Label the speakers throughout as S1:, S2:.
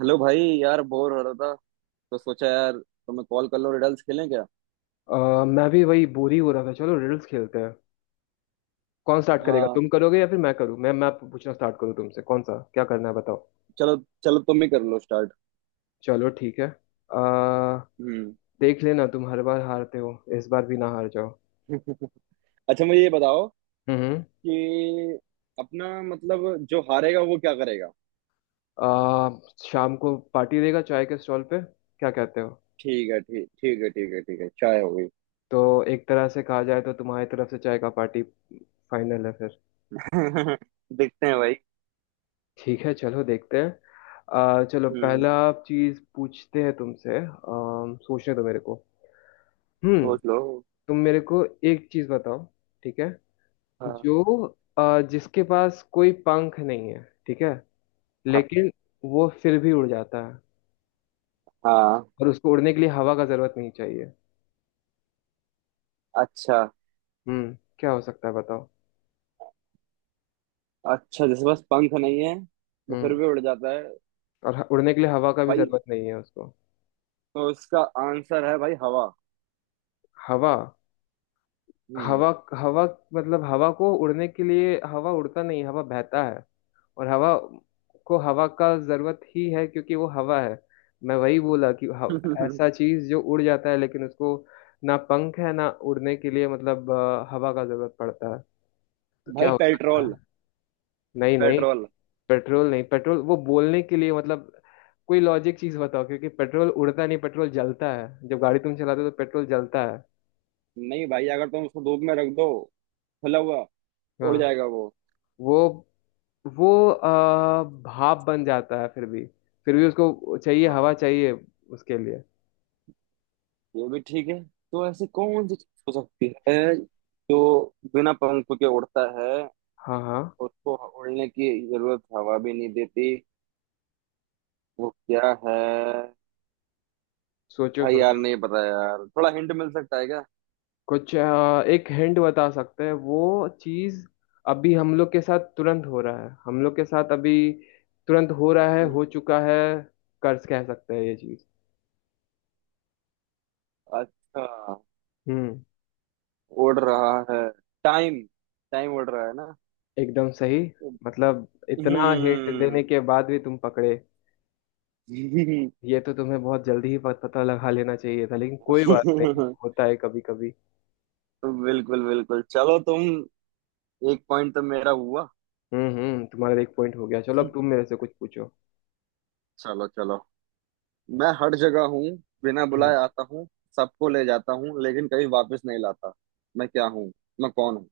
S1: Hello भाई, यार bore हो रहा था तो सोचा यार तुम्हें कॉल कर लो। रिडल्स खेलें क्या?
S2: अ, मैं भी वही बोर ही हो रहा था। चलो रिडल्स खेलते हैं। कौन स्टार्ट करेगा,
S1: हाँ,
S2: तुम करोगे या फिर मैं करूँ? मैं पूछना स्टार्ट करूँ तुमसे? कौन सा क्या करना है बताओ।
S1: चलो। चलो तुम ही कर लो स्टार्ट।
S2: चलो ठीक है। आ,
S1: हम्म।
S2: देख लेना, तुम हर बार हारते हो, इस बार भी ना हार जाओ।
S1: अच्छा मुझे ये बताओ
S2: हम्म।
S1: कि अपना, मतलब जो हारेगा वो क्या करेगा।
S2: आ, शाम को पार्टी देगा चाय के स्टॉल पे, क्या कहते हो?
S1: ठीक है, ठीक, ठीक है, ठीक है, ठीक है। चाय हो गई।
S2: तो एक तरह से कहा जाए तो तुम्हारी तरफ से चाय का पार्टी फाइनल है फिर।
S1: देखते हैं भाई।
S2: ठीक है चलो देखते हैं। चलो
S1: हम्म,
S2: पहला चीज पूछते हैं तुमसे। सोचने दो मेरे को। हम्म।
S1: सोच लो।
S2: तुम मेरे को एक चीज बताओ, ठीक है।
S1: हाँ।
S2: जो जिसके पास कोई पंख नहीं है ठीक है,
S1: हाँ।
S2: लेकिन वो फिर भी उड़ जाता है,
S1: हाँ।
S2: और उसको उड़ने के लिए हवा का जरूरत नहीं चाहिए।
S1: अच्छा।
S2: हम्म, क्या हो सकता है बताओ।
S1: अच्छा, जैसे बस पंख नहीं है वो फिर
S2: हम्म,
S1: भी उड़ जाता है।
S2: और उड़ने के लिए हवा का भी
S1: भाई,
S2: जरूरत नहीं है उसको।
S1: तो इसका आंसर है भाई हवा।
S2: हवा, हवा, हवा? मतलब हवा को उड़ने के लिए हवा उड़ता नहीं, हवा बहता है। और हवा को हवा का जरूरत ही है क्योंकि वो हवा है। मैं वही बोला कि
S1: हम्म।
S2: ऐसा चीज जो उड़ जाता है लेकिन उसको ना पंख है ना उड़ने के लिए मतलब हवा का जरूरत पड़ता है। तो क्या
S1: भाई
S2: हो सकता
S1: पेट्रोल।
S2: है? नहीं नहीं,
S1: पेट्रोल।
S2: पेट्रोल नहीं। पेट्रोल वो बोलने के लिए, मतलब कोई लॉजिक चीज बताओ, क्योंकि पेट्रोल उड़ता नहीं, पेट्रोल जलता है, जब गाड़ी तुम चलाते हो तो पेट्रोल जलता है।
S1: नहीं भाई, अगर तुम उसको धूप में रख दो खुला हुआ, उड़
S2: हाँ,
S1: जाएगा वो।
S2: वो वो भाप बन जाता है फिर भी। फिर भी उसको चाहिए,
S1: हाँ,
S2: हवा चाहिए उसके लिए।
S1: ये भी ठीक है। तो ऐसी कौन सी चीज हो सकती है जो बिना पंख के उड़ता है,
S2: हाँ हाँ,
S1: उसको उड़ने की जरूरत हवा भी नहीं देती? वो क्या है?
S2: सोचो
S1: भाई यार,
S2: सोचो।
S1: नहीं पता यार। थोड़ा हिंट मिल सकता है क्या?
S2: कुछ एक हिंट बता सकते हैं। वो चीज अभी हम लोग के साथ तुरंत हो रहा है, हम लोग के साथ अभी तुरंत हो रहा है, हो
S1: हम्म।
S2: चुका है। कर्ज कह सकते हैं ये चीज।
S1: अच्छा,
S2: हम्म,
S1: उड़ रहा है। टाइम। टाइम उड़ रहा है ना।
S2: एकदम सही। मतलब इतना हिंट देने
S1: हम्म।
S2: के बाद भी तुम पकड़े। ये तो तुम्हें बहुत जल्दी ही पता लगा लेना चाहिए था, लेकिन कोई बात नहीं, होता है कभी कभी।
S1: बिल्कुल, बिल्कुल। चलो तुम, एक पॉइंट तो मेरा हुआ।
S2: हम्म, तुम्हारा एक पॉइंट हो गया। चलो अब तुम मेरे से कुछ पूछो।
S1: चलो, चलो। मैं हर जगह हूँ, बिना
S2: हम्म।
S1: बुलाए आता हूँ, सबको ले जाता हूँ लेकिन कभी वापस नहीं लाता। मैं क्या हूँ? मैं कौन हूँ?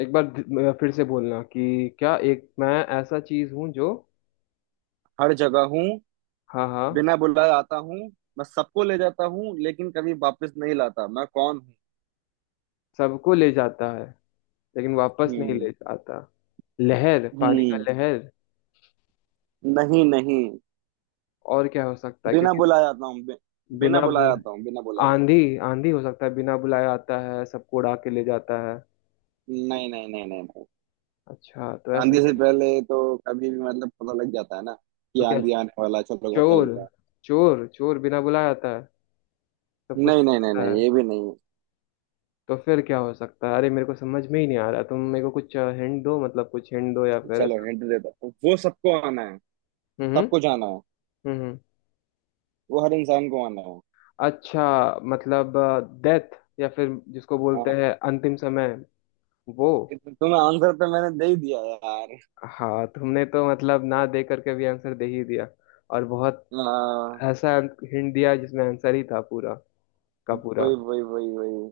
S2: एक बार फिर से बोलना कि क्या, एक मैं ऐसा चीज हूँ जो।
S1: हर जगह हूँ,
S2: हाँ हाँ,
S1: बिना बुलाए आता हूँ, मैं सबको ले जाता हूँ लेकिन कभी वापस नहीं लाता। मैं कौन हूँ?
S2: सबको ले जाता है लेकिन वापस नहीं ले
S1: हम्म।
S2: जाता। लहर, पानी का
S1: हम्म।
S2: लहर।
S1: नहीं, नहीं।
S2: और क्या हो सकता है,
S1: बिना
S2: क्योंकि
S1: बुलाए आता हूँ
S2: बिना
S1: बिना बुलाए
S2: बुल
S1: आता हूँ, बिना बुलाए।
S2: आंधी। आंधी हो सकता है, बिना बुलाए आता है, सबको उड़ा के ले जाता है।
S1: नहीं, नहीं, नहीं, नहीं, नहीं।
S2: अच्छा, तो ऐसा
S1: आंधी से
S2: क्या?
S1: पहले तो कभी भी मतलब पता लग जाता है ना कि
S2: तो क्या,
S1: आंधी आने वाला है, चलो घर
S2: चोर?
S1: चलते हैं।
S2: चोर, चोर बिना बुलाए आता है, सब कुछ
S1: नहीं,
S2: ले
S1: नहीं, नहीं,
S2: जाता है।
S1: नहीं, ये भी नहीं।
S2: तो फिर क्या हो सकता है? अरे मेरे को समझ में ही नहीं आ रहा, तुम मेरे को कुछ हिंट दो, मतलब कुछ हिंट दो या फिर
S1: चलो
S2: ऐसा।
S1: हिंट देता हूँ। वो सबको आना है,
S2: हम्म। हम्म।
S1: सबको जाना है।
S2: हम्म, हम्म।
S1: वो हर इंसान को आना है।
S2: अच्छा, मतलब डेथ, या फिर जिसको बोलते
S1: हाँ।
S2: हैं अंतिम समय वो।
S1: तुम्हें आंसर तो मैंने दे ही दिया यार।
S2: हाँ तुमने तो मतलब ना दे करके भी आंसर दे ही दिया। और बहुत
S1: हाँ।
S2: ऐसा हिंट दिया जिसमें आंसर ही था पूरा का पूरा।
S1: वही, वही, वही, वही।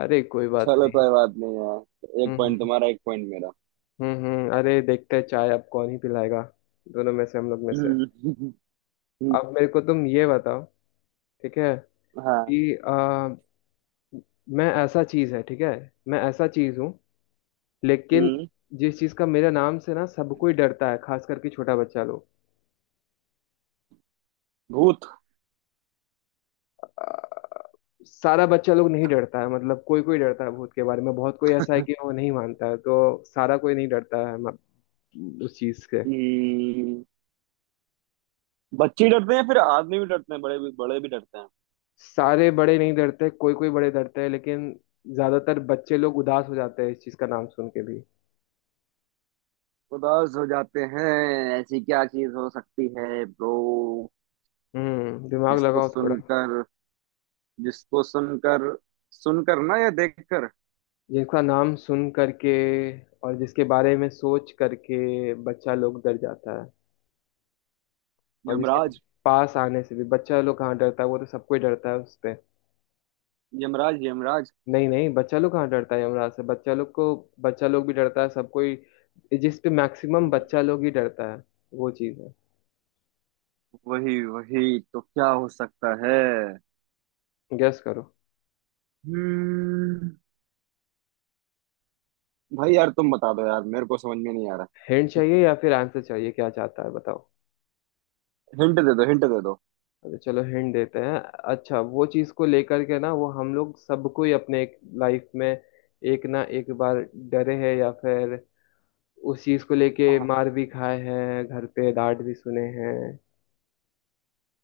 S2: अरे कोई बात
S1: चलो
S2: नहीं।
S1: कोई बात नहीं यार, एक
S2: हम्म।
S1: पॉइंट तुम्हारा एक पॉइंट मेरा।
S2: अरे देखते हैं चाय अब कौन ही पिलाएगा, दोनों में से, हम लोग में से।
S1: हम्म। हम्म।
S2: अब मेरे को तुम ये बताओ, ठीक है,
S1: हाँ।
S2: कि आ, मैं ऐसा चीज है, ठीक है, मैं ऐसा चीज हूँ, लेकिन
S1: हम्म।
S2: जिस चीज का मेरे नाम से ना सब कोई डरता है, खास करके छोटा बच्चा लोग।
S1: भूत।
S2: सारा बच्चा लोग नहीं डरता है मतलब, कोई कोई डरता है भूत के बारे में, बहुत कोई ऐसा है कि वो नहीं मानता है तो सारा कोई नहीं डरता है उस चीज के।
S1: हम्म। बच्चे डरते हैं, फिर आदमी भी डरते हैं, बड़े भी, बड़े भी डरते हैं।
S2: सारे बड़े नहीं डरते, कोई कोई बड़े डरते हैं, लेकिन ज्यादातर बच्चे लोग उदास हो जाते हैं इस चीज का नाम सुन के भी।
S1: उदास हो जाते हैं। ऐसी क्या चीज हो सकती है ब्रो?
S2: हम्म, दिमाग
S1: जिसको
S2: लगाओ थोड़ा।
S1: सुनकर जिसको सुनकर, सुनकर ना, या देखकर?
S2: जिसका नाम सुन करके और जिसके बारे में सोच करके बच्चा लोग डर जाता है, और जिसके
S1: यमराज।
S2: पास आने से भी बच्चा लोग कहाँ डरता है, वो तो सबको ही डरता है उसपे।
S1: यमराज। यमराज।
S2: नहीं नहीं, बच्चा लोग कहाँ डरता है यमराज से, बच्चा लोग को बच्चा लोग भी डरता है सब कोई, जिस पे मैक्सिमम बच्चा लोग ही डरता है वो चीज़ है।
S1: वही, वही, तो क्या हो सकता है?
S2: गेस करो।
S1: हम्म। भाई यार, तुम बता दो यार, मेरे को समझ में नहीं आ रहा।
S2: हिंट चाहिए या फिर आंसर चाहिए, क्या चाहता है बताओ।
S1: हिंट दे दो, हिंट दे दो।
S2: अच्छा चलो हिंट देते हैं। अच्छा, वो चीज़ को लेकर के ना, वो हम लोग सबको ही अपने एक लाइफ में एक ना एक बार डरे हैं, या फिर उस चीज़ को लेके
S1: हाँ।
S2: मार भी खाए हैं, घर पे डांट भी सुने हैं।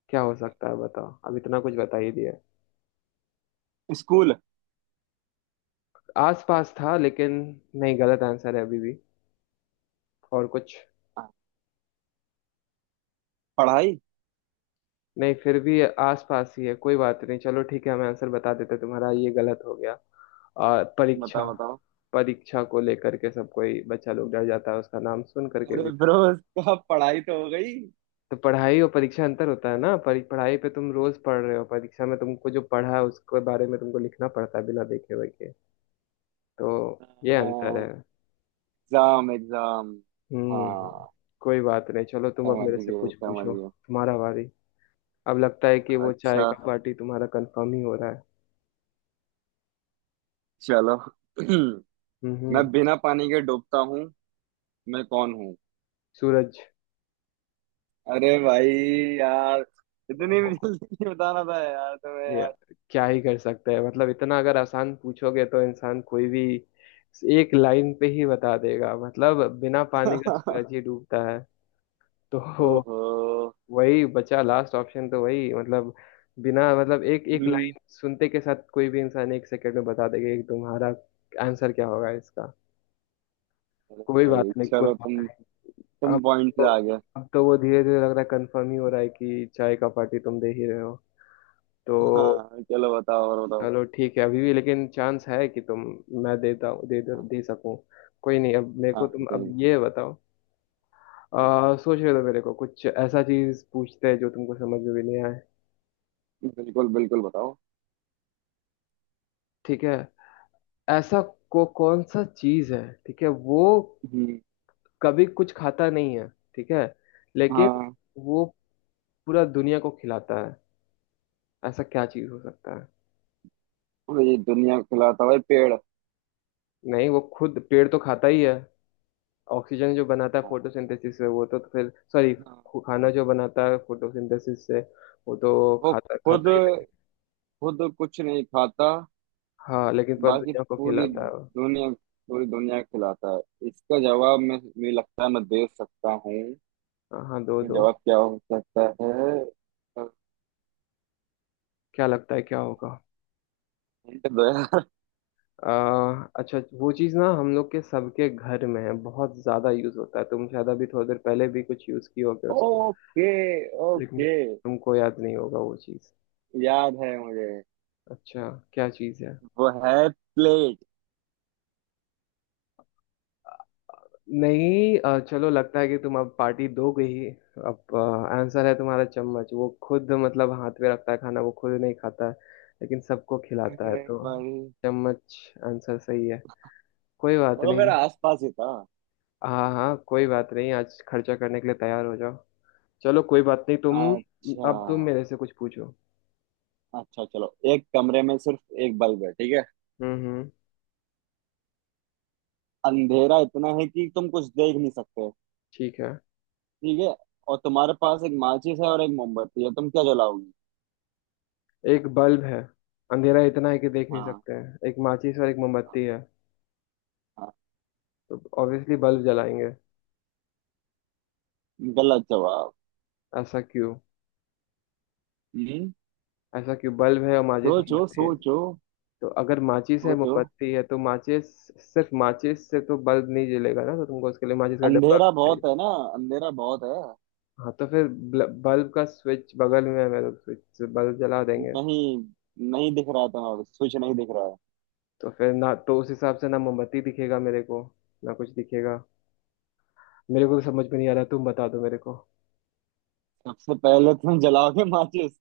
S2: क्या हो सकता है बताओ, अब इतना कुछ बता ही दिया।
S1: स्कूल।
S2: आस पास था लेकिन नहीं, गलत आंसर है अभी भी। और कुछ?
S1: हाँ। पढ़ाई।
S2: नहीं, फिर भी आस पास ही है, कोई बात नहीं, चलो ठीक है हम आंसर बता देते, तुम्हारा ये गलत हो गया। परीक्षा।
S1: बताओ, बताओ।
S2: परीक्षा को लेकर के सब कोई बच्चा लोग डर जाता है उसका नाम सुन करके
S1: अरे
S2: भी।
S1: ब्रो, उसका पढ़ाई तो हो गई।
S2: तो पढ़ाई और परीक्षा अंतर होता है ना, पढ़ाई पे तुम रोज पढ़ रहे हो, परीक्षा में तुमको जो पढ़ा है उसके बारे में तुमको लिखना पड़ता है बिना देखे हुए के। तो ये अंतर है।
S1: Exam, exam.
S2: हम्म,
S1: हाँ।
S2: कोई बात नहीं, चलो तुम अब
S1: समझ
S2: मेरे से
S1: गए,
S2: कुछ
S1: समझ
S2: पूछो,
S1: गए।
S2: तुम्हारा बारी। अब लगता है कि वो चाय
S1: अच्छा,
S2: का पार्टी तुम्हारा कंफर्म ही हो रहा है।
S1: चलो।
S2: हम्म,
S1: मैं बिना पानी के डूबता हूँ, मैं कौन हूँ?
S2: सूरज।
S1: अरे भाई, यार इतनी
S2: ओ,
S1: भी जल्दी नहीं बताना था यार तुम्हें
S2: या,
S1: यार।
S2: क्या ही कर सकते हैं, मतलब इतना अगर आसान पूछोगे तो इंसान कोई भी एक लाइन पे ही बता देगा, मतलब बिना पानी का सूरज ही डूबता है। तो
S1: ओहो।
S2: वही बचा लास्ट ऑप्शन, तो वही मतलब, बिना मतलब एक एक
S1: हम्म।
S2: लाइन सुनते के साथ कोई भी इंसान 1 सेकंड में बता देगा कि तुम्हारा आंसर क्या होगा इसका।
S1: अरे
S2: कोई बात
S1: भाई,
S2: नहीं, कोई
S1: चलो तुम
S2: बात नहीं।
S1: तुम
S2: अब
S1: पॉइंट
S2: तो,
S1: से आगे।
S2: अब तो वो धीरे धीरे लग रहा है कंफर्म ही हो रहा है कि चाय का पार्टी तुम दे ही रहे हो। तो
S1: हाँ, चलो बताओ, और बताओ।
S2: चलो ठीक है, अभी भी लेकिन चांस है कि तुम, मैं देता हूँ, दे दे, दे सकूँ। कोई नहीं, अब मेरे को
S1: हाँ,
S2: तुम अब
S1: ठीक।
S2: ये बताओ।
S1: हाँ,
S2: सोच रहे हो मेरे को कुछ ऐसा चीज पूछते हैं जो तुमको समझ में भी नहीं आए।
S1: बिल्कुल, बिल्कुल, बताओ।
S2: ठीक है। ऐसा को कौन सा चीज है, ठीक है, वो
S1: हम्म।
S2: कभी कुछ खाता नहीं है, ठीक है, लेकिन
S1: हाँ।
S2: वो पूरा दुनिया को खिलाता है, ऐसा क्या चीज हो सकता है?
S1: ये दुनिया को खिलाता है, पेड़।
S2: नहीं, वो खुद पेड़ तो खाता ही है, ऑक्सीजन जो बनाता है
S1: हाँ।
S2: फोटोसिंथेसिस से वो तो फिर सॉरी।
S1: हाँ।
S2: खाना
S1: हाँ।
S2: जो बनाता है फोटोसिंथेसिस से वो तो
S1: वो
S2: खाता
S1: खुद
S2: खाता ही है।
S1: खुद कुछ नहीं खाता।
S2: हाँ लेकिन पर
S1: बाकी
S2: दुनिया को
S1: पूरी
S2: खिलाता है वो।
S1: दुनिया, पूरी दुनिया को खिलाता है। इसका जवाब मैं मुझे लगता है मैं दे सकता हूँ।
S2: हाँ हाँ, दो
S1: इसका
S2: दो।
S1: जवाब क्या हो सकता है?
S2: क्या लगता है क्या होगा?
S1: हिंट दो यार।
S2: अच्छा, वो चीज़ ना हम लोग के सबके घर में है, बहुत ज़्यादा यूज़ होता है, तुम शायद अभी थोड़ी देर पहले भी कुछ यूज़ किए होगे उसको।
S1: ओके,
S2: लेकिन
S1: ओके।
S2: तुमको याद नहीं होगा वो चीज़।
S1: याद है मुझे।
S2: अच्छा, क्या चीज़ है?
S1: वो है प्लेट।
S2: नहीं, चलो लगता है कि तुम अब पार्टी दोगे ही। अब आंसर है तुम्हारा चम्मच, वो खुद मतलब हाथ में रखता है खाना, वो खुद नहीं खाता है लेकिन सबको खिलाता है,
S1: अरे
S2: तो
S1: भाई,
S2: चम्मच आंसर सही है, कोई बात
S1: वो मेरा
S2: नहीं।
S1: आसपास ही था।
S2: हाँ हाँ, कोई बात नहीं, आज खर्चा करने के लिए तैयार हो जाओ। चलो कोई बात नहीं तुम,
S1: अच्छा।
S2: अब तुम मेरे से कुछ पूछो।
S1: अच्छा, चलो, एक कमरे में सिर्फ एक बल्ब है, ठीक है?
S2: हम्म,
S1: अंधेरा इतना है कि तुम कुछ देख नहीं सकते।
S2: ठीक है।
S1: ठीक है, और तुम्हारे पास एक माचिस है और एक मोमबत्ती है, तुम क्या जलाओगी?
S2: एक बल्ब है, अंधेरा इतना है कि देख नहीं
S1: हाँ।
S2: सकते हैं, एक माचिस और एक
S1: हाँ।
S2: मोमबत्ती है,
S1: हाँ।
S2: तो ऑब्वियसली बल्ब जलाएंगे।
S1: गलत जवाब।
S2: ऐसा क्यों?
S1: हम्म।
S2: ऐसा क्यों, बल्ब है और माचिस
S1: सोचो,
S2: मोमबत्ती है?
S1: सोचो,
S2: तो अगर माचिस है
S1: सोचो।
S2: मोमबत्ती है तो माचिस, सिर्फ माचिस से तो बल्ब नहीं जलेगा ना, तो तुमको उसके लिए माचिस का डब्बा
S1: अंधेरा
S2: भी चाहिए।
S1: बहुत है ना। अंधेरा बहुत है।
S2: हाँ, तो फिर बल्ब का स्विच बगल में है, मैं तो स्विच से बल्ब जला देंगे।
S1: नहीं, नहीं दिख रहा। तुम्हारा स्विच नहीं दिख रहा है।
S2: तो फिर ना, तो उस हिसाब से ना मोमबत्ती दिखेगा मेरे को, ना कुछ दिखेगा। मेरे को भी समझ में नहीं आ रहा, तुम बता दो मेरे को।
S1: सबसे पहले तुम जलाओगे माचिस।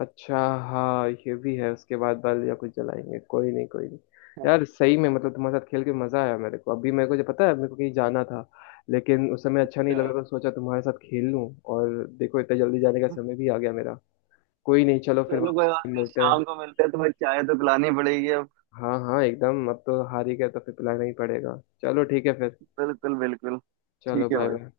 S2: अच्छा, हाँ ये भी है, उसके बाद बल या कुछ जलाएंगे, कोई नहीं कोई नहीं। यार सही में मतलब तुम्हारे साथ खेल के मजा आया मेरे को, अभी मेरे को जो पता है मेरे को कहीं जाना था, लेकिन उस समय अच्छा नहीं
S1: अच्छा।
S2: लग रहा था तो सोचा तुम्हारे साथ खेल लूं। और देखो इतना जल्दी जाने का समय भी आ गया मेरा। कोई नहीं चलो, फिर
S1: चलो कोई
S2: वापस
S1: बात
S2: से
S1: नहीं,
S2: मिलते हैं।
S1: शाम को मिलते हैं। तुम्हें चाय तो पिलानी पड़ेगी अब।
S2: हाँ हाँ एकदम, अब तो हार ही गए तो फिर पिलाना ही पड़ेगा। चलो ठीक है फिर,
S1: बिल्कुल, बिल्कुल।
S2: चलो
S1: ठीक है
S2: बाय
S1: भाई।
S2: बाय।